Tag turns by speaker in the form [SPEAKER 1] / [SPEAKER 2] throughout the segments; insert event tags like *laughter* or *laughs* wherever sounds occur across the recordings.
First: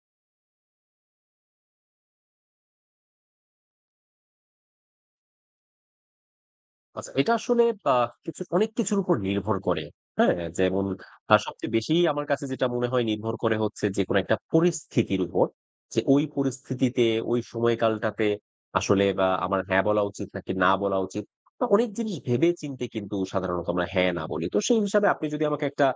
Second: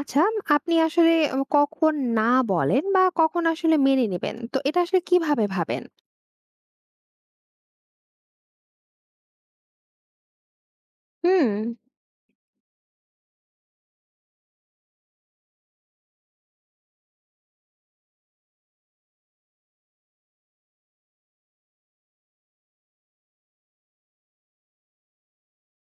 [SPEAKER 1] আচ্ছা, আপনি আসলে কখন না বলেন বা কখন আসলে মেনে নিবেন? তো এটা আসলে কিভাবে ভাবেন?
[SPEAKER 2] আচ্ছা, এটা আসলে আ কিছু অনেক কিছুর উপর নির্ভর করে। হ্যাঁ? যেমন
[SPEAKER 1] হুম।
[SPEAKER 2] সবচেয়ে বেশি আমার কাছে যেটা মনে হয় নির্ভর করে হচ্ছে যেকোনো একটা পরিস্থিতির উপর। যে ওই পরিস্থিতিতে, ওই সময়কালটাতে আসলে বা আমার হ্যাঁ বলা উচিত নাকি না বলা উচিত। তো অনেক জিনিস ভেবে চিন্তে কিন্তু সাধারণত আমরা হ্যাঁ না বলি। তো সেই হিসাবে আপনি যদি আমাকে একটা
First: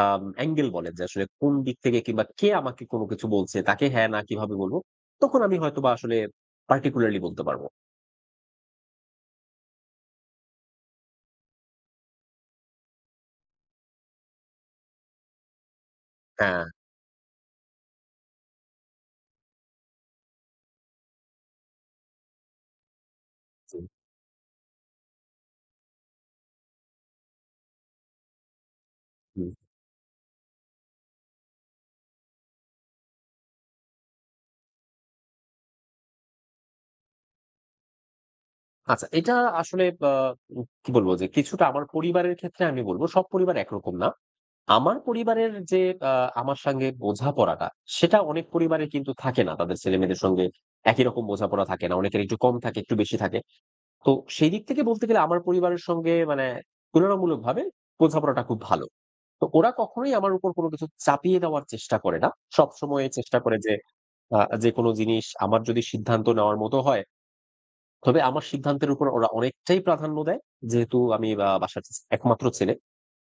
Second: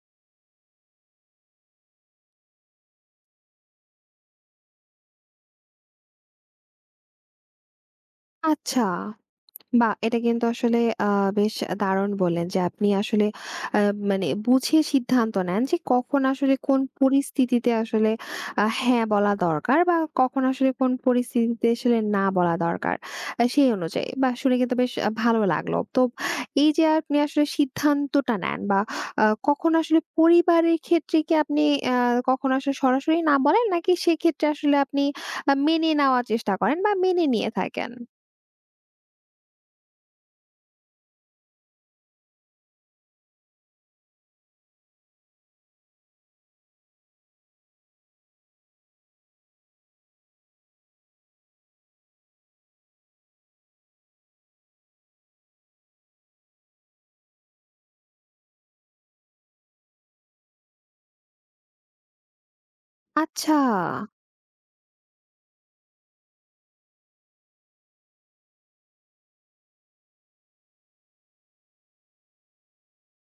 [SPEAKER 2] অ্যাঙ্গেল বলেন যে আসলে কোন দিক থেকে কিংবা কে আমাকে কোনো কিছু বলছে তাকে হ্যাঁ না কিভাবে বলব? তখন আমি হয়তোবা আসলে particularly বলতে পারব।
[SPEAKER 1] আচ্ছা। বাহ! এটা কিন্তু আসলে আ বেশ দারুণ বললেন যে আপনি আসলে আ মানে বুঝে সিদ্ধান্ত নেন যে কখন আসলে
[SPEAKER 2] হ্যাঁ,
[SPEAKER 1] কোন পরিস্থিতিতে আসলে হ্যাঁ বলা দরকার বা কখন আসলে কোন পরিস্থিতিতে আসলে না বলা দরকার। সেই
[SPEAKER 2] জি,
[SPEAKER 1] অনুযায়ী বাহ! শুনে কিন্তু বেশ ভালো লাগলো। তো এই যে আপনি আসলে সিদ্ধান্তটা নেন বা
[SPEAKER 2] জি।
[SPEAKER 1] কখন আসলে পরিবারের ক্ষেত্রে কি আপনি আ কখনো আসলে সরাসরি না বলেন নাকি সেক্ষেত্রে আসলে আপনি মেনে নেওয়ার চেষ্টা করেন বা মেনে নিয়ে থাকেন?
[SPEAKER 2] আচ্ছা, এটা আসলে বা কি বলবো? যে কিছুটা আমার পরিবারের ক্ষেত্রে আমি বলব সব পরিবার একরকম না। আমার পরিবারের যে আ আমার সঙ্গে বোঝাপড়াটা, সেটা অনেক পরিবারে কিন্তু থাকে না। তাদের ছেলেমেয়েদের সঙ্গে একই রকম বোঝাপড়া থাকে না। অনেকের একটু কম থাকে, একটু বেশি থাকে। তো সেই দিক থেকে বলতে গেলে আমার পরিবারের সঙ্গে মানে তুলনামূলকভাবে বোঝাপড়াটা খুব ভালো। তো ওরা কখনোই আমার উপর কোনো কিছু চাপিয়ে দেওয়ার চেষ্টা করে না। সবসময় চেষ্টা
[SPEAKER 1] আচ্ছা।
[SPEAKER 2] করে যে যেকোনো জিনিস আমার যদি সিদ্ধান্ত নেওয়ার মতো হয় তবে আমার সিদ্ধান্তের উপর ওরা অনেকটাই প্রাধান্য দেয়। যেহেতু আমি বাসার একমাত্র ছেলে।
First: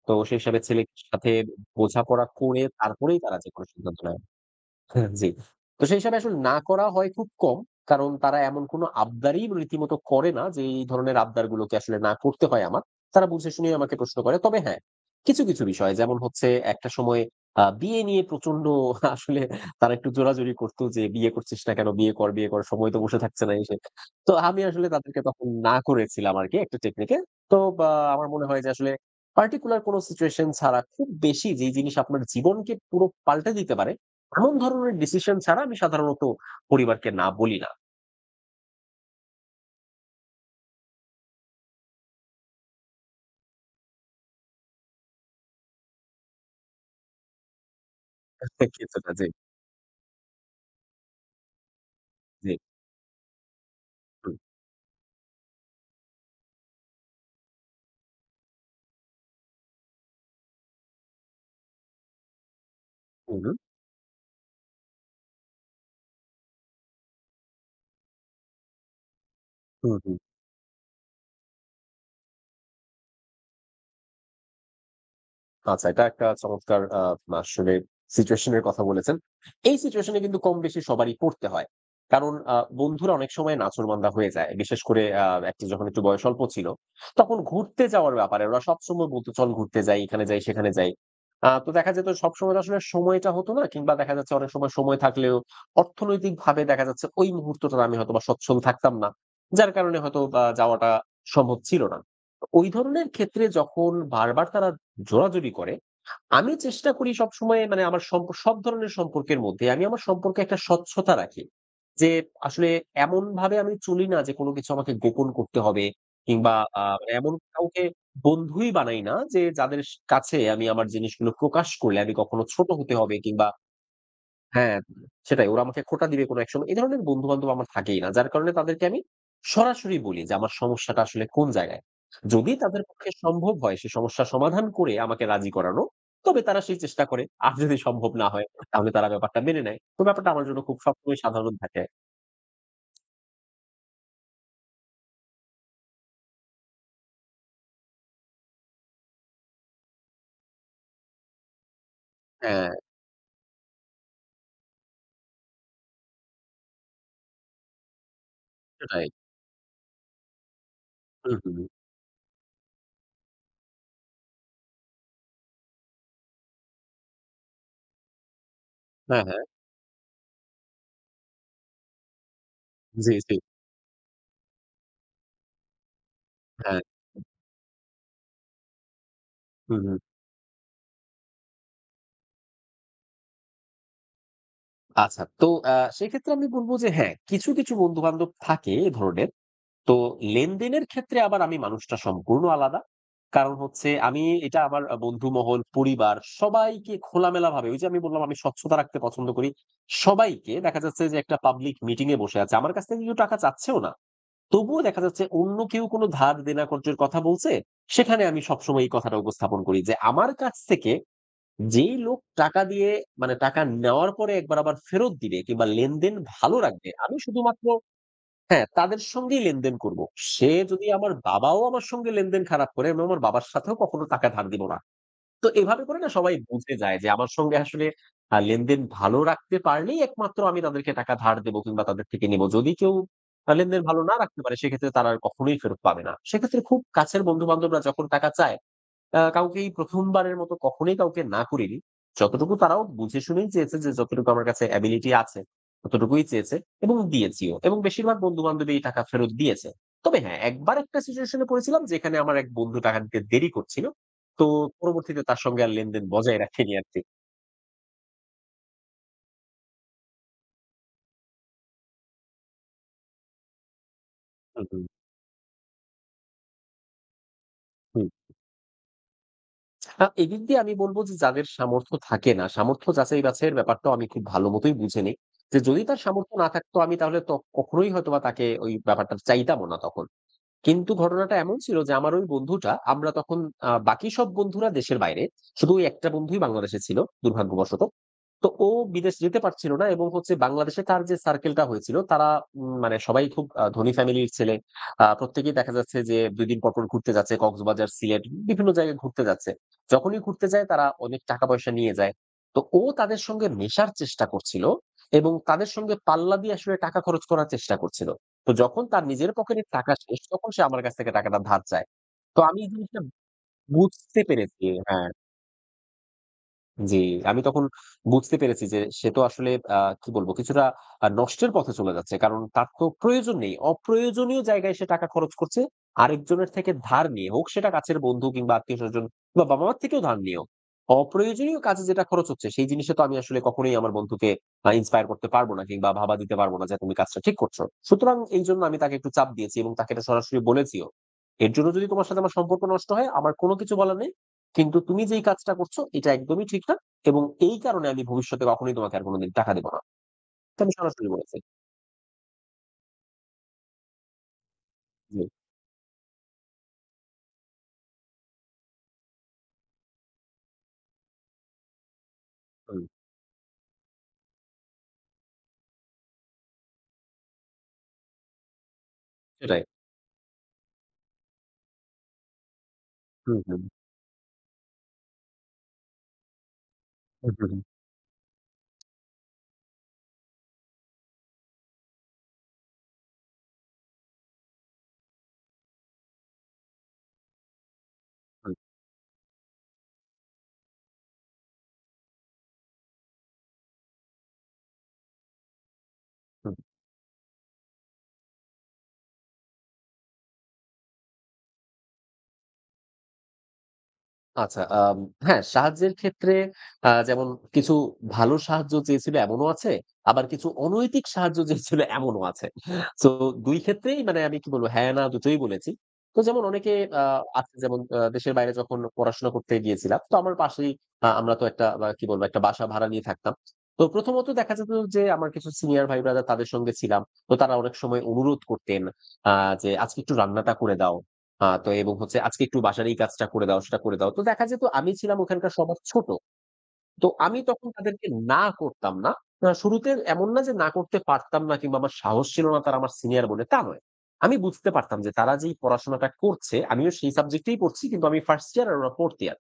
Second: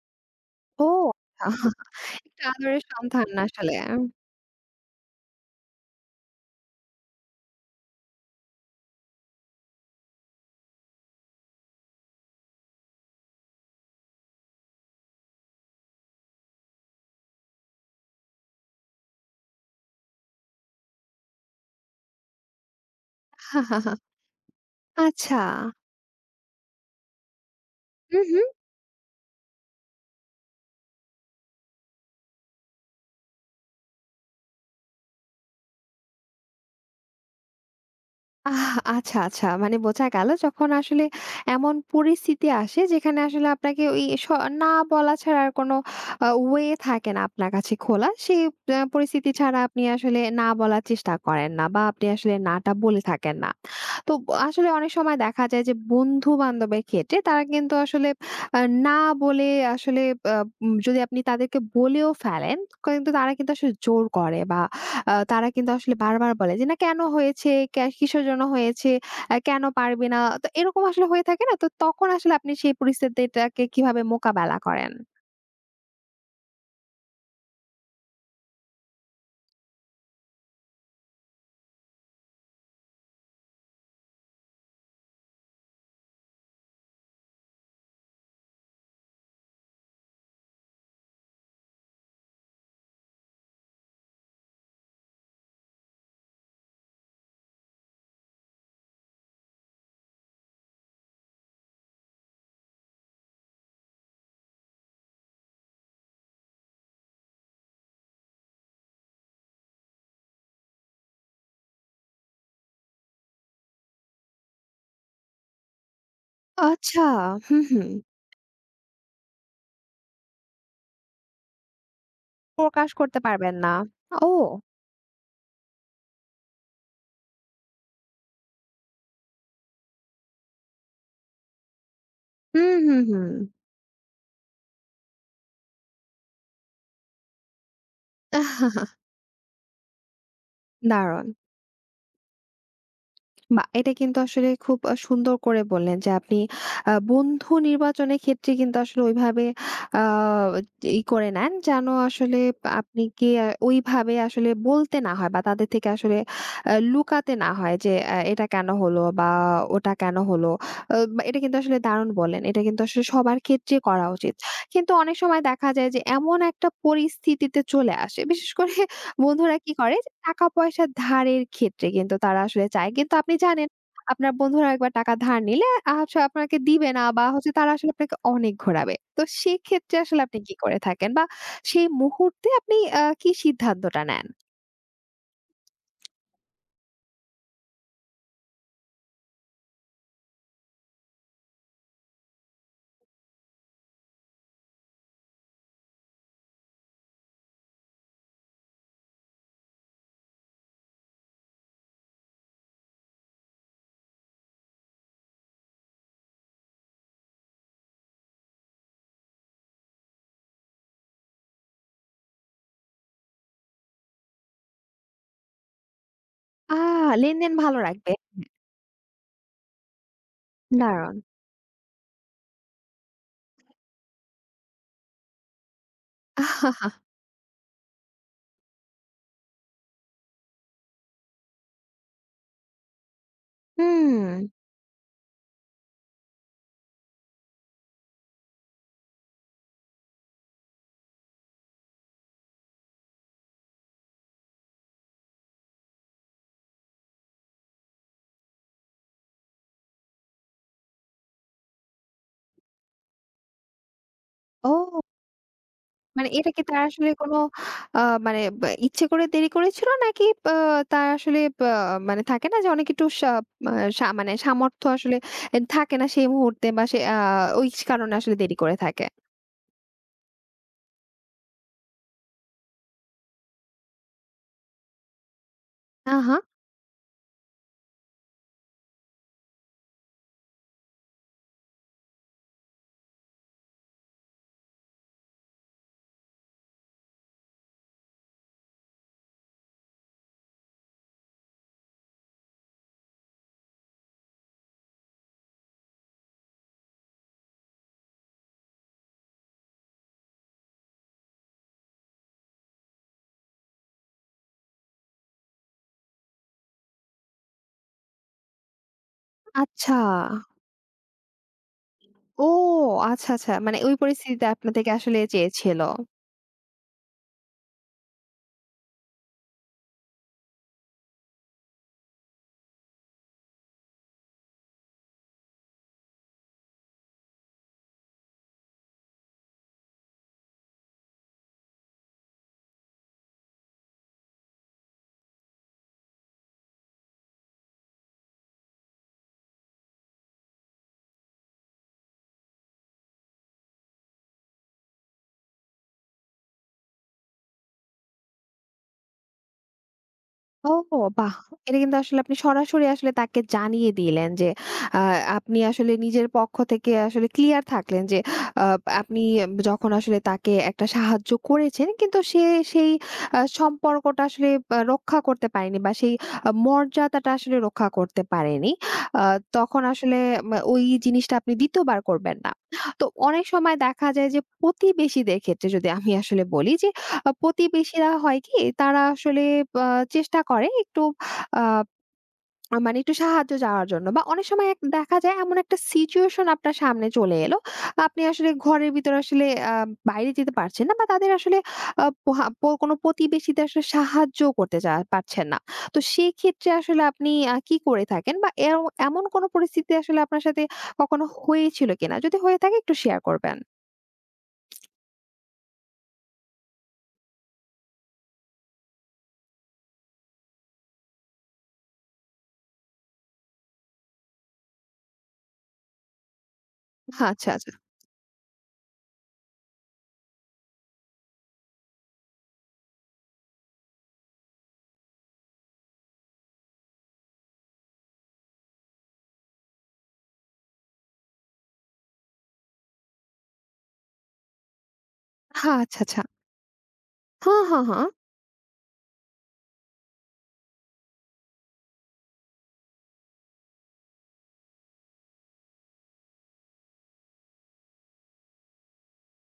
[SPEAKER 2] তো সেই হিসাবে
[SPEAKER 1] ও!
[SPEAKER 2] ছেলের সাথে
[SPEAKER 1] আচ্ছা। *laughs*
[SPEAKER 2] বোঝাপড়া
[SPEAKER 1] একটা
[SPEAKER 2] করে
[SPEAKER 1] আদরের
[SPEAKER 2] তারপরেই
[SPEAKER 1] সন্তান
[SPEAKER 2] তারা যেকোনো
[SPEAKER 1] আসলে।
[SPEAKER 2] সিদ্ধান্ত নেয়। হ্যাঁ, জি। তো সেই হিসাবে আসলে না করা হয় খুব কম। কারণ তারা এমন কোন আবদারই রীতিমতো করে না যে এই ধরনের আবদারগুলোকে আসলে না করতে হয় আমার। তারা বুঝে শুনেই আমাকে প্রশ্ন করে। তবে হ্যাঁ, কিছু, কিছু বিষয় যেমন হচ্ছে একটা সময় বিয়ে নিয়ে প্রচন্ড *laughs* আসলে তারা একটু জোরাজুরি করত যে, "বিয়ে করছিস না কেন? বিয়ে কর, বিয়ে কর। সময় তো বসে থাকছে না" এই সেই। তো আমি আসলে তাদেরকে
[SPEAKER 1] আচ্ছা।
[SPEAKER 2] তখন না করেছিলাম আরকি একটা টেকনিকে। তো বা আমার
[SPEAKER 1] হু,
[SPEAKER 2] মনে হয় যে আসলে পার্টিকুলার কোন সিচুয়েশন ছাড়া খুব বেশি যেই জিনিস আপনার জীবনকে পুরো পাল্টে দিতে পারে এমন ধরনের ডিসিশন ছাড়া আমি সাধারণত পরিবারকে না বলি না।
[SPEAKER 1] আহ! আচ্ছা, আচ্ছা। মানে বোঝা গেল যখন আসলে এমন পরিস্থিতি আসে যেখানে আসলে আপনাকে ওই না বলা ছাড়া আর কোনো ওয়ে থাকে না আপনার কাছে খোলা। সেই
[SPEAKER 2] *laughs* কিছুটা জি,
[SPEAKER 1] পরিস্থিতি ছাড়া আপনি আসলে না বলার চেষ্টা করেন না বা আপনি আসলে
[SPEAKER 2] জি।
[SPEAKER 1] না টা বলে থাকেন না। তো
[SPEAKER 2] হুম,
[SPEAKER 1] আসলে অনেক সময় দেখা যায় যে বন্ধু-বান্ধবের ক্ষেত্রে তারা কিন্তু আসলে আ না বলে আসলে আ যদি আপনি তাদেরকে বলেও ফেলেন কিন্তু তারা
[SPEAKER 2] হুম,
[SPEAKER 1] কিন্তু আসলে জোর করে বা তারা কিন্তু আসলে বারবার বলে যে, "না কেন হয়েছে? কিসের জন্য হয়েছে? কেন
[SPEAKER 2] হুম,
[SPEAKER 1] পারবে
[SPEAKER 2] হুম।
[SPEAKER 1] না?" তো এরকম আসলে হয়ে থাকে না? তো তখন আসলে আপনি সেই পরিস্থিতিটাকে কিভাবে মোকাবেলা করেন?
[SPEAKER 2] আচ্ছা, এটা একটা চমৎকার আসলে সিচুয়েশন এর কথা বলেছেন। এই সিচুয়েশন এ কিন্তু কম বেশি সবারই পড়তে হয়। কারণ বন্ধুরা অনেক সময় নাছোড়বান্দা হয়ে যায়। বিশেষ করে একটা যখন একটু বয়স অল্প ছিল, তখন ঘুরতে যাওয়ার ব্যাপারে ওরা সবসময় বলত, "চল ঘুরতে যাই, এখানে যাই, সেখানে যাই।" তো দেখা যেত সবসময় তো আসলে সময়টা হতো না কিংবা দেখা যাচ্ছে অনেক সময় সময় থাকলেও অর্থনৈতিকভাবে দেখা যাচ্ছে ওই মুহূর্তটাতে আমি হয়তোবা সচ্ছল থাকতাম না। যার কারণে হয়তো বা যাওয়াটা সম্ভব ছিল না। ওই ধরনের ক্ষেত্রে যখন বারবার তারা জোরাজুরি করে। আমি চেষ্টা করি সবসময় মানে আমার সব ধরনের সম্পর্কের মধ্যে আমি আমার সম্পর্কে একটা স্বচ্ছতা রাখি। যে আসলে এমনভাবে আমি চলি না যে কোন কিছু আমাকে গোপন করতে হবে কিংবা
[SPEAKER 1] আচ্ছা,
[SPEAKER 2] মানে এমন
[SPEAKER 1] হুম,
[SPEAKER 2] কাউকে
[SPEAKER 1] হুম।
[SPEAKER 2] বন্ধুই বানাই না যে যাদের কাছে আমি আমার জিনিসগুলো প্রকাশ করলে আমি কখনো ছোট
[SPEAKER 1] প্রকাশ
[SPEAKER 2] হতে হবে
[SPEAKER 1] করতে
[SPEAKER 2] কিংবা
[SPEAKER 1] পারবেন না। ও!
[SPEAKER 2] হ্যাঁ, সেটাই। ওরা আমাকে খোঁটা দিবে কোনো এক সময়। এ ধরনের বন্ধু-বান্ধব আমার থাকেই না। যার কারণে তাদেরকে আমি সরাসরি বলি যে আমার সমস্যাটা আসলে কোন জায়গায়। যদি
[SPEAKER 1] হুম,
[SPEAKER 2] তাদের
[SPEAKER 1] হুম,
[SPEAKER 2] পক্ষে
[SPEAKER 1] হুম।
[SPEAKER 2] সম্ভব হয় সে সমস্যা সমাধান করে আমাকে রাজি করানো, তবে তারা সেই চেষ্টা করে। আর যদি সম্ভব না হয় তাহলে
[SPEAKER 1] *laughs*
[SPEAKER 2] তারা ব্যাপারটা মেনে নেয়। তো ব্যাপারটা আমার জন্য খুব সবসময়
[SPEAKER 1] দারুণ।
[SPEAKER 2] সাধারণ থাকে।
[SPEAKER 1] বাহ! এটা কিন্তু আসলে খুব সুন্দর করে বললেন যে আপনি বন্ধু নির্বাচনের ক্ষেত্রে কিন্তু আসলে ওইভাবে আ ই করে নেন যেন আসলে
[SPEAKER 2] হ্যাঁ,
[SPEAKER 1] আপনি কি ওইভাবে আসলে বলতে না হয় বা তাদের থেকে আসলে লুকাতে না হয় যে এটা কেন হলো
[SPEAKER 2] সেটাই।
[SPEAKER 1] বা ওটা কেন হলো। বা
[SPEAKER 2] হুম,
[SPEAKER 1] এটা
[SPEAKER 2] হুম।
[SPEAKER 1] কিন্তু
[SPEAKER 2] হুম।
[SPEAKER 1] আসলে দারুণ বললেন। এটা কিন্তু আসলে সবার ক্ষেত্রে করা উচিত। কিন্তু অনেক সময় দেখা যায় যে এমন একটা পরিস্থিতিতে চলে আসে। বিশেষ করে
[SPEAKER 2] হ্যাঁ, হ্যাঁ।
[SPEAKER 1] বন্ধুরা কি করে? যে টাকা-পয়সা ধারের ক্ষেত্রে কিন্তু তারা আসলে চায়।
[SPEAKER 2] জি,
[SPEAKER 1] কিন্তু আপনি
[SPEAKER 2] জি।
[SPEAKER 1] জানেন আপনার বন্ধুরা একবার টাকা ধার নিলে হচ্ছে আপনাকে
[SPEAKER 2] হ্যাঁ।
[SPEAKER 1] দিবে না বা হচ্ছে তারা আসলে আপনাকে অনেক ঘোরাবে। তো
[SPEAKER 2] হুম,
[SPEAKER 1] সেক্ষেত্রে
[SPEAKER 2] হুম।
[SPEAKER 1] আসলে আপনি কি করে থাকেন? বা সেই মুহূর্তে আপনি কি সিদ্ধান্তটা নেন?
[SPEAKER 2] আচ্ছা। তো আ সেক্ষেত্রে আমি বলব যে হ্যাঁ, কিছু, কিছু বন্ধু-বান্ধব থাকে এ ধরনের। তো লেনদেনের ক্ষেত্রে আবার আমি মানুষটা সম্পূর্ণ আলাদা। কারণ হচ্ছে আমি এটা আমার বন্ধুমহল, পরিবার সবাইকে খোলামেলাভাবে ওই যে আমি বললাম আমি স্বচ্ছতা রাখতে পছন্দ করি। সবাইকে দেখা যাচ্ছে যে একটা পাবলিক মিটিং এ বসে আছে। আমার কাছ থেকে কেউ টাকা চাচ্ছেও না। তবুও দেখা যাচ্ছে অন্য কেউ কোনো ধার দেনা কর্জের কথা বলছে, সেখানে আমি সবসময় এই কথাটা উপস্থাপন করি যে আমার কাছ থেকে যেই লোক টাকা দিয়ে মানে টাকা নেওয়ার পরে একবার আবার ফেরত দিবে কিংবা লেনদেন ভালো
[SPEAKER 1] আ
[SPEAKER 2] রাখবে, আমি
[SPEAKER 1] লেনদেন
[SPEAKER 2] শুধুমাত্র
[SPEAKER 1] ভালো রাখবে।
[SPEAKER 2] হ্যাঁ, তাদের সঙ্গেই লেনদেন করব। সে যদি আমার
[SPEAKER 1] দারুণ!
[SPEAKER 2] বাবাও আমার সঙ্গে লেনদেন খারাপ করে, আমি আমার বাবার সাথেও কখনো টাকা ধার দিব না। তো এভাবে করে না সবাই বুঝে যায়
[SPEAKER 1] *laughs*
[SPEAKER 2] যে আমার সঙ্গে আসলে লেনদেন ভালো রাখতে পারলেই একমাত্র আমি তাদেরকে টাকা ধার দেব কিংবা তাদের থেকে নেব। যদি কেউ লেনদেন ভালো না
[SPEAKER 1] হুম।
[SPEAKER 2] রাখতে পারে সেক্ষেত্রে তারা আর কখনোই ফেরত পাবে না। সেক্ষেত্রে খুব কাছের বন্ধু-বান্ধবরা যখন টাকা চায় কাউকেই ১ম বারের মতো কখনোই কাউকে না করিনি। যতটুকু তারাও বুঝে শুনেই চেয়েছে যে যতটুকু আমার কাছে এবিলিটি আছে, ততটুকুই চেয়েছে এবং দিয়েছিও। এবং বেশিরভাগ বন্ধু-বান্ধবী এই টাকা ফেরত দিয়েছে। তবে হ্যাঁ, একবার একটা সিচুয়েশন এ পড়েছিলাম যেখানে আমার এক বন্ধু টাকা দিতে দেরি করছিল। তো
[SPEAKER 1] ও।
[SPEAKER 2] পরবর্তীতে তার সঙ্গে আর লেনদেন
[SPEAKER 1] মানে
[SPEAKER 2] বজায়
[SPEAKER 1] এটা কি
[SPEAKER 2] রাখিনি
[SPEAKER 1] তার
[SPEAKER 2] আরকি।
[SPEAKER 1] আসলে কোনো আ মানে বা ইচ্ছে করে দেরি করেছিল? নাকি আ তার আসলে বা মানে থাকে না যে অনেক একটু মা মানে
[SPEAKER 2] হু, হু,
[SPEAKER 1] সামর্থ্য আসলে এ থাকে না সেই মুহূর্তে বা সে ওই
[SPEAKER 2] হুম।
[SPEAKER 1] কারণে আসলে দেরি করে থাকে?
[SPEAKER 2] এদিক দিয়ে আমি বলব যে যাদের সামর্থ্য থাকে না, সামর্থ্য যাচাই-বাছাইয়ের ব্যাপারটাও আমি খুব ভালো মতোই বুঝে নেই। যে যদি তার
[SPEAKER 1] আহা!
[SPEAKER 2] সামর্থ্য না থাকতো আমি তাহলে তো কখনোই হয়তোবা তাকে ওই ব্যাপারটা চাইতামও না তখন। কিন্তু ঘটনাটা এমন ছিল যে আমার ওই বন্ধুটা আমরা তখন বাকি সব বন্ধুরা দেশের বাইরে। শুধু ওই একটা বন্ধুই বাংলাদেশে ছিল দুর্ভাগ্যবশত। তো ও বিদেশ যেতে পারছিল না এবং হচ্ছে বাংলাদেশে তার যে সার্কেলটা হয়েছিল তারা মানে সবাই খুব ধনী ফ্যামিলির ছেলে। প্রত্যেকেই দেখা যাচ্ছে যে ২ দিন পরপর ঘুরতে যাচ্ছে কক্সবাজার, সিলেট বিভিন্ন জায়গায় ঘুরতে যাচ্ছে। যখনই ঘুরতে যায় তারা অনেক টাকা পয়সা নিয়ে যায়। তো ও তাদের সঙ্গে মেশার চেষ্টা করছিল এবং তাদের সঙ্গে পাল্লা দিয়ে আসলে টাকা খরচ করার চেষ্টা করছিল। তো যখন তার নিজের পকেটের টাকা
[SPEAKER 1] আচ্ছা।
[SPEAKER 2] শেষ তখন সে আমার কাছ থেকে টাকাটা ধার চায়। তো
[SPEAKER 1] ও
[SPEAKER 2] আমি এই জিনিসটা
[SPEAKER 1] আচ্ছা, আচ্ছা। মানে ওই
[SPEAKER 2] বুঝতে
[SPEAKER 1] পরিস্থিতিতে
[SPEAKER 2] পেরেছি।
[SPEAKER 1] আপনা থেকে
[SPEAKER 2] হ্যাঁ।
[SPEAKER 1] আসলে চেয়েছিল।
[SPEAKER 2] জি, আমি তখন বুঝতে পেরেছি যে সে তো আসলে কি বলবো কিছুটা নষ্টের পথে চলে যাচ্ছে। কারণ তার তো প্রয়োজন নেই। অপ্রয়োজনীয় জায়গায় সে টাকা খরচ করছে। আরেকজনের থেকে ধার নিয়ে হোক সেটা কাছের বন্ধু কিংবা আত্মীয়স্বজন বা বাবা-মার থেকেও ধার নিয়েও। অপ্রয়োজনীয় কাজে যেটা খরচ হচ্ছে সেই জিনিসে তো আমি আসলে কখনোই আমার বন্ধুকে inspire করতে পারব না কিংবা ভাবা দিতে পারব না যে তুমি কাজটা ঠিক করছো। সুতরাং এইজন্য আমি তাকে একটু চাপ দিয়েছি এবং তাকে এটা সরাসরি বলেছিও। এর জন্য যদি তোমার সাথে আমার সম্পর্ক নষ্ট হয় আমার কোন কিছু বলার নেই। কিন্তু তুমি যেই কাজটা করছো এটা একদমই ঠিক না এবং এই কারণে আমি ভবিষ্যতে কখনোই তোমাকে আর কোনদিন টাকা দেব না। এটা আমি
[SPEAKER 1] ওহো!
[SPEAKER 2] সরাসরি
[SPEAKER 1] বাহ!
[SPEAKER 2] বলেছি।
[SPEAKER 1] এটা কিন্তু আসলে আপনি সরাসরি আসলে তাকে জানিয়ে দিলেন যে, আ
[SPEAKER 2] জি,
[SPEAKER 1] আপনি আসলে নিজের পক্ষ থেকে আসলে ক্লিয়ার থাকলেন যে, আ আপনি যখন আসলে তাকে একটা সাহায্য করেছেন কিন্তু সে
[SPEAKER 2] হুম,
[SPEAKER 1] সেই সম্পর্কটা আসলে রক্ষা করতে পারেনি বা সেই মর্যাদাটা আসলে রক্ষা করতে পারেনি। আ
[SPEAKER 2] সেটাই।
[SPEAKER 1] তখন আসলে ওই জিনিসটা আপনি ২য় বার করবেন না। তো
[SPEAKER 2] হুম,
[SPEAKER 1] অনেক
[SPEAKER 2] হুম,
[SPEAKER 1] সময় দেখা যায় যে, প্রতিবেশীদের ক্ষেত্রে যদি আমি আসলে বলি যে,
[SPEAKER 2] হুম, হুম,
[SPEAKER 1] প্রতিবেশীরা হয় কি তারা আসলে আ চেষ্টা করে একটু আ মানে একটু সাহায্য চাওয়ার জন্য বা অনেক সময় এক দেখা যায় এমন একটা সিচুয়েশন আপনার সামনে চলে এলো। আপনি আসলে
[SPEAKER 2] হুম,
[SPEAKER 1] ঘরের ভিতরে আসলে আ বাইরে যেতে পারছেন না বা তাদের আসলে পোহা প কোনো প্রতিবেশীদের আসলে সাহায্য করতে পারছেন না। তো
[SPEAKER 2] হুম।
[SPEAKER 1] সেক্ষেত্রে আসলে আপনি কি করে থাকেন বা এও এমন কোনো পরিস্থিতি আসলে আপনার সাথে কখনো হয়েছিল কিনা? যদি হয়ে থাকে একটু শেয়ার করবেন।
[SPEAKER 2] আচ্ছা, হ্যাঁ, সাহায্যের ক্ষেত্রে যেমন কিছু ভালো সাহায্য চেয়েছিল এমনও আছে। আবার কিছু অনৈতিক সাহায্য চেয়েছিল এমনও আছে। সো ২ ক্ষেত্রেই মানে আমি কি বলব হ্যাঁ, না দুটোই বলেছি। তো যেমন অনেকে আ
[SPEAKER 1] আচ্ছা,
[SPEAKER 2] আছে
[SPEAKER 1] আচ্ছা।
[SPEAKER 2] যেমন দেশের বাইরে যখন পড়াশোনা করতে গিয়েছিলাম, তো আমার পাশেই আমরা তো একটা কি বলবো একটা বাসা ভাড়া নিয়ে থাকতাম। তো প্রথমত দেখা যেত যে আমার কিছু সিনিয়র ভাই ব্রাদার তাদের সঙ্গে ছিলাম। তো তারা অনেক সময় অনুরোধ করতেন আ যে আজকে একটু রান্নাটা করে দাও। তো এবং হচ্ছে আজকে একটু বাসার এই কাজটা করে দাও, সেটা করে দাও। তো দেখা যেত আমি ছিলাম ওখানকার
[SPEAKER 1] হ্যাঁ,
[SPEAKER 2] সবার
[SPEAKER 1] আচ্ছা,
[SPEAKER 2] ছোট।
[SPEAKER 1] আচ্ছা।
[SPEAKER 2] তো আমি
[SPEAKER 1] হ্যাঁ,
[SPEAKER 2] তখন
[SPEAKER 1] হ্যাঁ, হ্যাঁ।
[SPEAKER 2] তাদেরকে না করতাম না। শুরুতে এমন না যে না করতে পারতাম না কিংবা আমার সাহস ছিল না তারা আমার সিনিয়র বলে, তা নয়। আমি বুঝতে পারতাম যে তারা যেই পড়াশোনাটা করছে, আমিও সেই সাবজেক্টেই পড়ছি কিন্তু আমি 1st ইয়ার আর ওরা 4th ইয়ার।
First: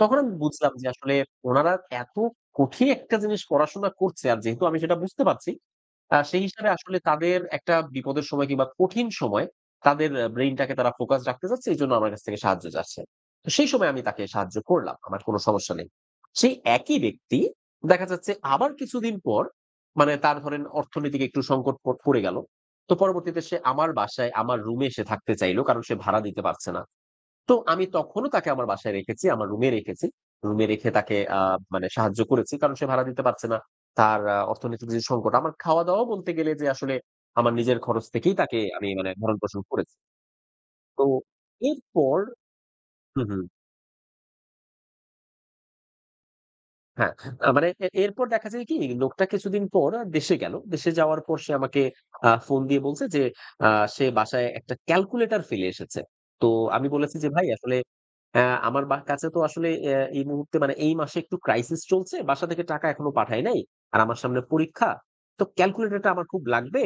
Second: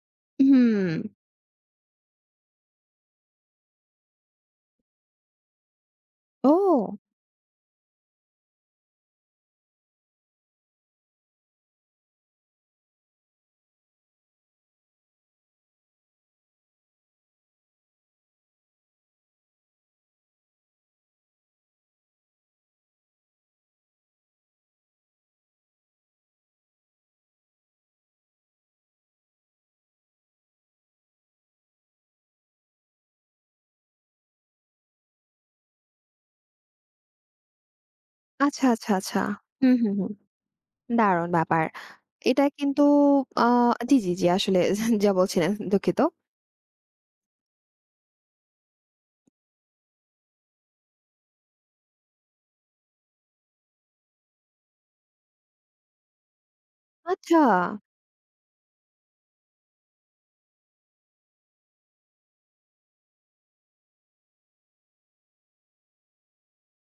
[SPEAKER 2] তখন আমি বুঝলাম
[SPEAKER 1] হুম।
[SPEAKER 2] যে আসলে উনারা এত কঠিন একটা জিনিস পড়াশোনা করছে আর যেহেতু আমি সেটা বুঝতে পারছি, সেই হিসাবে
[SPEAKER 1] ও!
[SPEAKER 2] আসলে তাদের একটা বিপদের সময় কিংবা কঠিন সময় তাদের ব্রেইনটাকে তারা ফোকাস রাখতে চাচ্ছে এজন্য আমার কাছ থেকে সাহায্য চাচ্ছে। তো সেই সময় আমি তাকে সাহায্য করলাম। আমার কোনো সমস্যা নেই। সেই একই ব্যক্তি দেখা যাচ্ছে আবার কিছুদিন পর মানে তার ধরেন অর্থনৈতিক একটু সংকট পড়ে গেল। তো পরবর্তীতে সে আমার বাসায় আমার রুমে এসে থাকতে চাইল। কারণ সে ভাড়া দিতে পারছে না। তো আমি তখনও তাকে আমার বাসায় রেখেছি, আমার রুমে রেখেছি। রুমে রেখে তাকে মানে সাহায্য করেছি। কারণ সে ভাড়া দিতে পারছে না। তার অর্থনৈতিক যে সংকট, আমার খাওয়া-দাওয়াও বলতে গেলে যে আসলে আমার নিজের খরচ থেকেই তাকে
[SPEAKER 1] আচ্ছা,
[SPEAKER 2] আমি
[SPEAKER 1] আচ্ছা,
[SPEAKER 2] মানে
[SPEAKER 1] আচ্ছা।
[SPEAKER 2] ভরণ-পোষণ
[SPEAKER 1] হুম, হুম,
[SPEAKER 2] করেছি।
[SPEAKER 1] হুম।
[SPEAKER 2] তো
[SPEAKER 1] দারুণ ব্যাপার।
[SPEAKER 2] এরপর
[SPEAKER 1] এটা কিন্তু
[SPEAKER 2] হু, হু।
[SPEAKER 1] আ জি, জি, জি। আসলে যা বলছিলেন দুঃখিত।
[SPEAKER 2] হ্যাঁ, মানে এরপর দেখা যায় কি লোকটা কিছুদিন পর দেশে গেল। দেশে যাওয়ার পর সে আমাকে ফোন দিয়ে বলছে যে আ সে বাসায় একটা ক্যালকুলেটর ফেলে এসেছে। তো আমি বলেছি যে,
[SPEAKER 1] আচ্ছা।
[SPEAKER 2] "ভাই আসলে আ আমার কাছে তো আসলে এই মুহূর্তে মানে এই মাসে একটু ক্রাইসিস চলছে। বাসা থেকে টাকা এখনো পাঠাই নাই। আর আমার সামনে পরীক্ষা। তো ক্যালকুলেটরটা আমার খুব লাগবে।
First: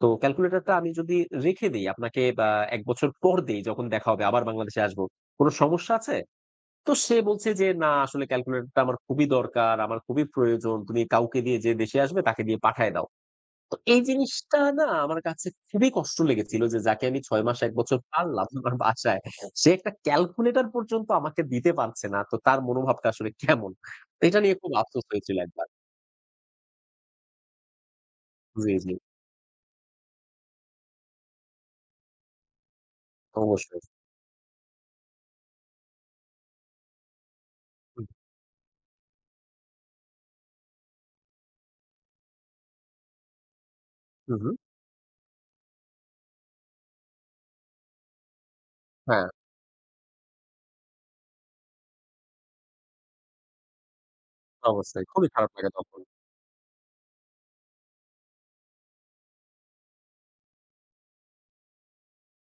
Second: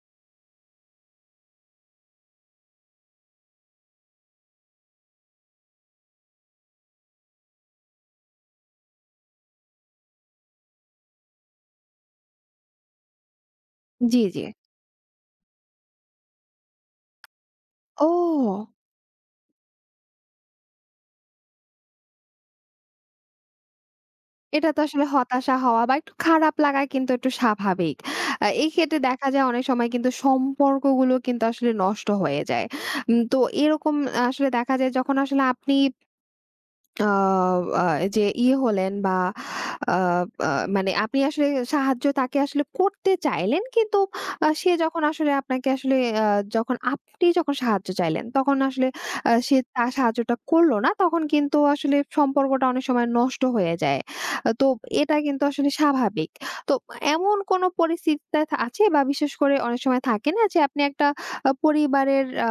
[SPEAKER 2] তো ক্যালকুলেটরটা আমি যদি রেখে দেই আপনাকে বা ১ বছর পর দেই যখন দেখা হবে আবার বাংলাদেশে আসবো। কোন সমস্যা আছে?" তো সে বলছে যে, "না আসলে ক্যালকুলেটরটা আমার খুবই দরকার, আমার খুবই প্রয়োজন। তুমি কাউকে দিয়ে যে দেশে আসবে তাকে দিয়ে পাঠায় দাও।" তো এই
[SPEAKER 1] জি, জি।
[SPEAKER 2] জিনিসটা না আমার কাছে খুবই কষ্ট লেগেছিল যে যাকে আমি ৬ মাস ১ বছর
[SPEAKER 1] ও!
[SPEAKER 2] পাললাম আমার বাসায়, সে একটা ক্যালকুলেটর পর্যন্ত আমাকে দিতে পারছে না। তো তার মনোভাবটা আসলে কেমন? এটা নিয়ে
[SPEAKER 1] এটা
[SPEAKER 2] খুব
[SPEAKER 1] তো আসলে
[SPEAKER 2] আফসোস হয়েছিল
[SPEAKER 1] হতাশা
[SPEAKER 2] একবার।
[SPEAKER 1] হওয়া বা একটু খারাপ লাগা কিন্তু একটু স্বাভাবিক। এই
[SPEAKER 2] জি, জি।
[SPEAKER 1] ক্ষেত্রে দেখা যায় অনেক সময় কিন্তু সম্পর্কগুলো কিন্তু আসলে নষ্ট হয়ে যায়। তো
[SPEAKER 2] অবশ্যই।
[SPEAKER 1] এরকম আসলে দেখা যায় যখন আসলে আপনি আ আ
[SPEAKER 2] হুম,
[SPEAKER 1] যে হলেন বা আ আ মানে আপনি আসলে সাহায্য তাকে আসলে করতে চাইলেন কিন্তু
[SPEAKER 2] হু, হু।
[SPEAKER 1] সে যখন আসলে আপনাকে আসলে আ যখন আপনি যখন সাহায্য চাইলেন তখন আসলে
[SPEAKER 2] হ্যাঁ,
[SPEAKER 1] সে তার সাহায্যটা করল না। তখন কিন্তু আসলে সম্পর্কটা অনেক সময় নষ্ট হয়ে যায়। আহ, তো
[SPEAKER 2] অবশ্যই।
[SPEAKER 1] এটা
[SPEAKER 2] খুবই
[SPEAKER 1] কিন্তু
[SPEAKER 2] খারাপ
[SPEAKER 1] আসলে
[SPEAKER 2] লাগে তখন।
[SPEAKER 1] স্বাভাবিক। তো এমন কোনো পরিস্থিতিতে আছে বা বিশেষ করে অনেক সময় থাকে না যে আপনি একটা পরিবারের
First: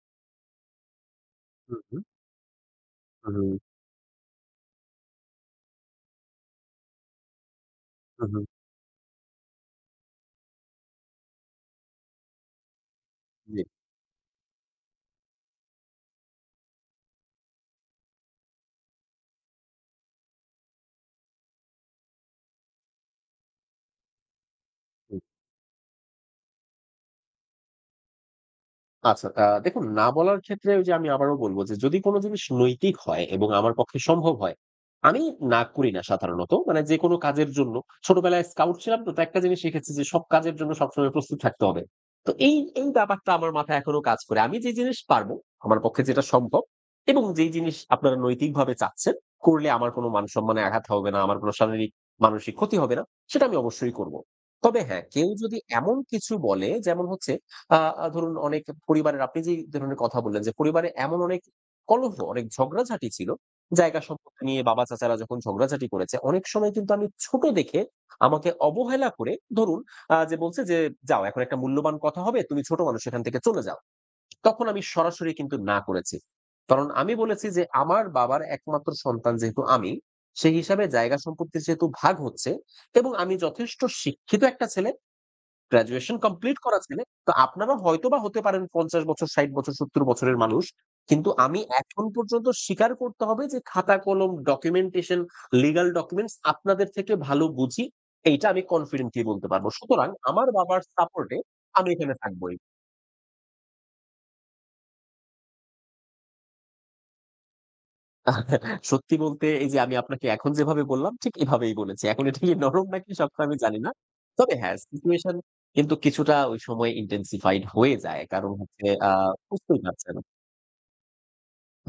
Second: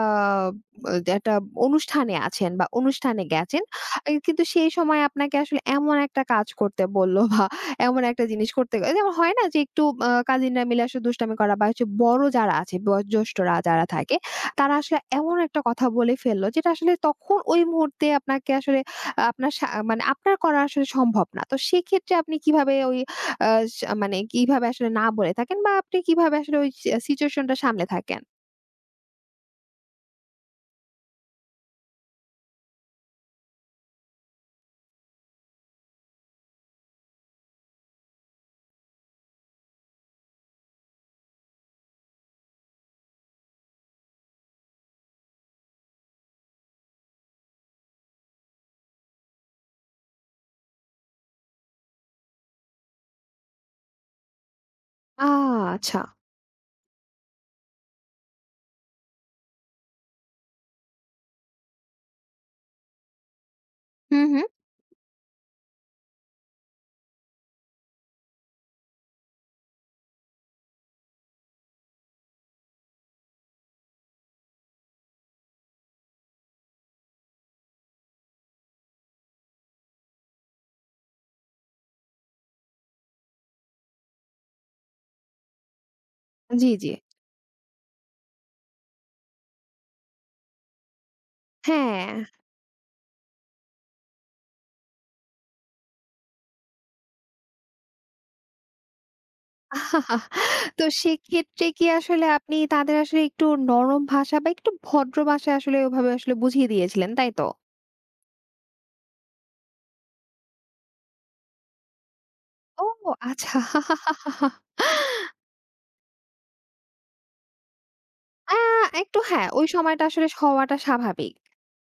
[SPEAKER 1] একটা
[SPEAKER 2] হু, হু,
[SPEAKER 1] অনুষ্ঠানে আছেন বা অনুষ্ঠানে
[SPEAKER 2] হু,
[SPEAKER 1] গেছেন। এই কিন্তু সেই সময় আপনাকে আসলে এমন একটা কাজ করতে বলল বা এমন একটা
[SPEAKER 2] হু, হু,
[SPEAKER 1] জিনিস করতে যেমন হয় না যে একটু কাজিনরা মিলে আসলে দুষ্টামি করা বা হচ্ছে বড় যারা আছে, বয়োজ্যেষ্ঠরা
[SPEAKER 2] জি।
[SPEAKER 1] যারা থাকে তারা আসলে এমন একটা কথা বলে ফেললো যেটা আসলে তখন ওই মুহূর্তে আপনাকে আসলে আপনার মানে আপনার করা আসলে সম্ভব না। তো সেক্ষেত্রে আপনি কিভাবে ওই আ মানে কিভাবে আসলে না বলে থাকেন বা আপনি কিভাবে আসলে ওই সিচুয়েশনটা সামলে থাকেন?
[SPEAKER 2] আচ্ছা, দেখুন না বলার ক্ষেত্রে ওই যে আমি আবারও বলব যে যদি কোন জিনিস নৈতিক হয় এবং আমার পক্ষে সম্ভব হয়, আমি না করি না সাধারণত। মানে যেকোনো কাজের জন্য ছোটবেলায় স্কাউট ছিলাম তো, তো একটা জিনিস শিখেছি যে সব কাজের জন্য সবসময় প্রস্তুত থাকতে হবে। তো এই ব্যাপারটা আমার মাথায় এখনো কাজ করে। আমি যে জিনিস পারব, আমার পক্ষে যেটা সম্ভব এবং যেই জিনিস আপনারা নৈতিকভাবে চাচ্ছেন, করলে আমার কোনো মান সম্মানে আঘাত হবে না, আমার কোনো শারীরিক মানসিক ক্ষতি হবে না, সেটা আমি অবশ্যই করব। তবে হ্যাঁ,
[SPEAKER 1] আ
[SPEAKER 2] কেউ যদি এমন
[SPEAKER 1] আচ্ছা।
[SPEAKER 2] কিছু বলে যেমন হচ্ছে আ আ ধরুন অনেক পরিবারের আপনি যেই ধরনের কথা বললেন যে, পরিবারে এমন অনেক কলহ, অনেক ঝগড়াঝাটি ছিল। জায়গা
[SPEAKER 1] হুম,
[SPEAKER 2] সম্পত্তি
[SPEAKER 1] হুম।
[SPEAKER 2] নিয়ে বাবা-চাচারা যখন ঝগড়াঝাটি করেছে, অনেক সময় কিন্তু আমি ছোট দেখে আমাকে অবহেলা করে ধরুন যে বলছে যে, "যাও এখন একটা মূল্যবান কথা হবে, তুমি ছোট মানুষ এখান থেকে চলে যাও।" তখন আমি সরাসরি কিন্তু না করেছি। কারণ আমি বলেছি যে, "আমার বাবার একমাত্র সন্তান যেহেতু আমি, সেই হিসাবে জায়গা সম্পত্তির যেহেতু ভাগ হচ্ছে এবং আমি যথেষ্ট শিক্ষিত একটা ছেলে গ্র্যাজুয়েশন কমপ্লিট
[SPEAKER 1] জি,
[SPEAKER 2] করা
[SPEAKER 1] জি।
[SPEAKER 2] ছেলে। তো আপনারা হয়তোবা হতে পারেন ৫০ বছর, ৬০ বছর, ৭০ বছরের মানুষ। কিন্তু আমি এখন
[SPEAKER 1] হ্যাঁ।
[SPEAKER 2] পর্যন্ত স্বীকার করতে হবে যে খাতা কলম, ডকুমেন্টেশন, লিগাল ডকুমেন্টস আপনাদের থেকে ভালো বুঝি। এইটা আমি কনফিডেন্টলি বলতে পারবো। সুতরাং আমার বাবার
[SPEAKER 1] তো
[SPEAKER 2] সাপোর্ট এ
[SPEAKER 1] সেক্ষেত্রে কি
[SPEAKER 2] আমি এখানে
[SPEAKER 1] আসলে
[SPEAKER 2] থাকবোই।
[SPEAKER 1] আপনি তাদের আসলে একটু নরম ভাষা বা একটু ভদ্র ভাষায় আসলে ওভাবে আসলে বুঝিয়ে দিয়েছিলেন, তাই তো?
[SPEAKER 2] সত্যি বলতে এই যে আমি আপনাকে এখন যেভাবে বললাম ঠিক এভাবেই বলেছি। এখন এটা কি
[SPEAKER 1] ও
[SPEAKER 2] নরম নাকি শক্ত আমি
[SPEAKER 1] আচ্ছা।
[SPEAKER 2] জানি না। তবে হ্যাঁ, সিচুয়েশন কিন্তু কিছুটা ওই সময় ইনটেনসিফাইড হয়ে যায়। কারণ
[SPEAKER 1] আ
[SPEAKER 2] হচ্ছে
[SPEAKER 1] একটু হ্যাঁ, ওই
[SPEAKER 2] বুঝতেই
[SPEAKER 1] সময়টা
[SPEAKER 2] পারছেন।
[SPEAKER 1] আসলে হওয়াটা স্বাভাবিক।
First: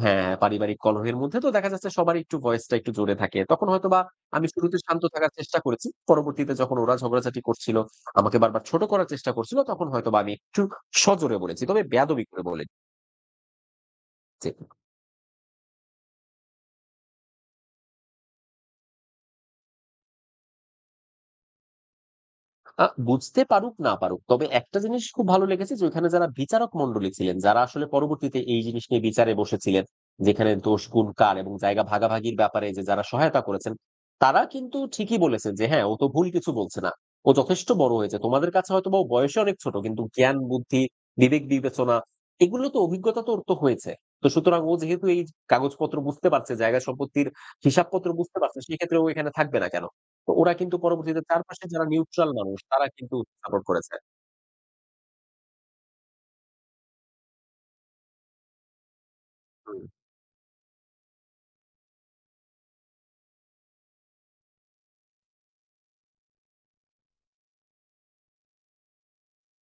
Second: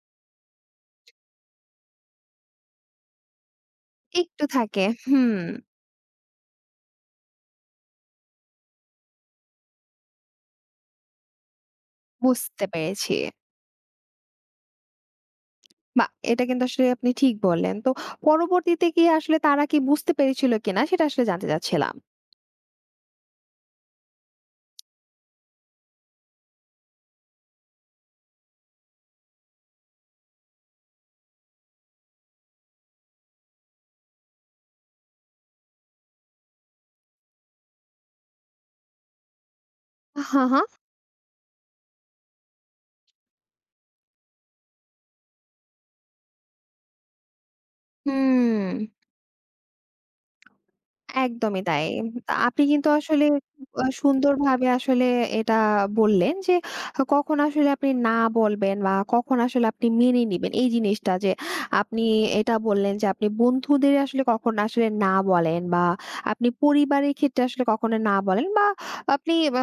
[SPEAKER 2] হ্যাঁ, হ্যাঁ, পারিবারিক কলহের মধ্যে তো দেখা যাচ্ছে সবার একটু ভয়েসটা একটু জোরে থাকে। তখন হয়তোবা
[SPEAKER 1] একটু
[SPEAKER 2] আমি শুরুতে
[SPEAKER 1] থাকে।
[SPEAKER 2] শান্ত থাকার
[SPEAKER 1] হুম,
[SPEAKER 2] চেষ্টা করেছি। পরবর্তীতে যখন ওরা ঝগড়াঝাটি করছিল, আমাকে বারবার ছোট করার চেষ্টা করছিল, তখন হয়তোবা আমি একটু সজোরে বলেছি। তবে বেয়াদবি করে
[SPEAKER 1] বুঝতে
[SPEAKER 2] বলিনি।
[SPEAKER 1] পেরেছি।
[SPEAKER 2] জি।
[SPEAKER 1] বাহ! এটা কিন্তু আসলে আপনি ঠিক বললেন। তো পরবর্তীতে গিয়ে আসলে তারা কি বুঝতে পেরেছিল কিনা সেটা আসলে জানতে চাচ্ছিলাম।
[SPEAKER 2] বুঝতে পারুক না পারুক। তবে একটা জিনিস খুব ভালো লেগেছে যে ওইখানে যারা বিচারক মণ্ডলী ছিলেন, যারা আসলে পরবর্তীতে এই জিনিস নিয়ে বিচারে বসেছিলেন, যেখানে দোষ গুণ কার এবং জায়গা ভাগাভাগির ব্যাপারে যে যারা সহায়তা করেছেন, তারা কিন্তু ঠিকই বলেছেন যে হ্যাঁ, ও তো ভুল কিছু বলছে না। ও যথেষ্ট বড় হয়েছে। তোমাদের কাছে হয়তোবা ও বয়সে অনেক ছোট। কিন্তু জ্ঞান,
[SPEAKER 1] হা, হা।
[SPEAKER 2] বুদ্ধি, বিবেক বিবেচনা এগুলো তো অভিজ্ঞতা তো ওর তো হয়েছে। তো সুতরাং ও যেহেতু এই কাগজপত্র বুঝতে পারছে, জায়গা সম্পত্তির হিসাবপত্র বুঝতে পারছে,
[SPEAKER 1] হুম।
[SPEAKER 2] সেক্ষেত্রে ও এখানে থাকবে না কেন? তো ওরা কিন্তু পরবর্তীতে
[SPEAKER 1] একদমই
[SPEAKER 2] চারপাশে
[SPEAKER 1] তাই।
[SPEAKER 2] যারা নিউট্রাল
[SPEAKER 1] তা
[SPEAKER 2] মানুষ
[SPEAKER 1] আপনি
[SPEAKER 2] তারা
[SPEAKER 1] কিন্তু
[SPEAKER 2] কিন্তু
[SPEAKER 1] আসলে
[SPEAKER 2] সাপোর্ট করেছে।
[SPEAKER 1] সুন্দরভাবে আসলে এটা বললেন যে, কখন আসলে আপনি না বলবেন বা কখন আসলে
[SPEAKER 2] হুম,
[SPEAKER 1] আপনি মেনে নিবেন এই জিনিসটা যে, আপনি এটা বললেন যে, আপনি বন্ধুদের আসলে কখন আসলে না বলেন বা আপনি পরিবারের ক্ষেত্রে আসলে কখনো না বলেন বা আপনি আ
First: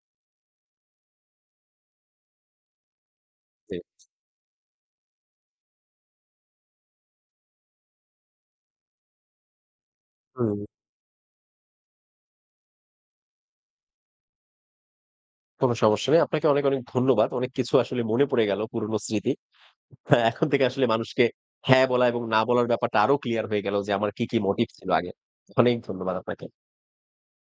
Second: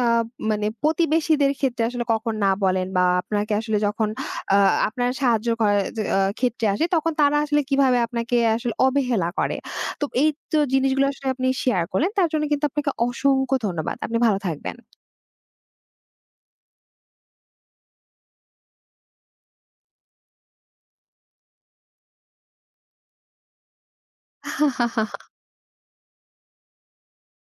[SPEAKER 1] মানে প্রতিবেশীদের ক্ষেত্রে আসলে কখন না বলেন বা আপনাকে আসলে
[SPEAKER 2] জি।
[SPEAKER 1] যখন আ আপনার সাহায্য করার যে ক্ষেত্রে আসে তখন তারা আসলে কিভাবে আপনাকে আসলে অবহেলা করে? তো এই তো
[SPEAKER 2] হুম,
[SPEAKER 1] জিনিসগুলো আসলে আপনি শেয়ার করলেন। তার জন্য কিন্তু আপনাকে অসংখ্য ধন্যবাদ। আপনি ভালো থাকবেন।
[SPEAKER 2] কোনো সমস্যা নেই। আপনাকে অনেক, অনেক ধন্যবাদ। অনেক কিছু আসলে মনে পড়ে গেল পুরনো স্মৃতি। হ্যাঁ, এখন থেকে আসলে মানুষকে হ্যাঁ বলা এবং না বলার ব্যাপারটা আরো ক্লিয়ার হয়ে গেল যে আমার কি, কি মোটিভ ছিল আগে। অনেক ধন্যবাদ আপনাকে।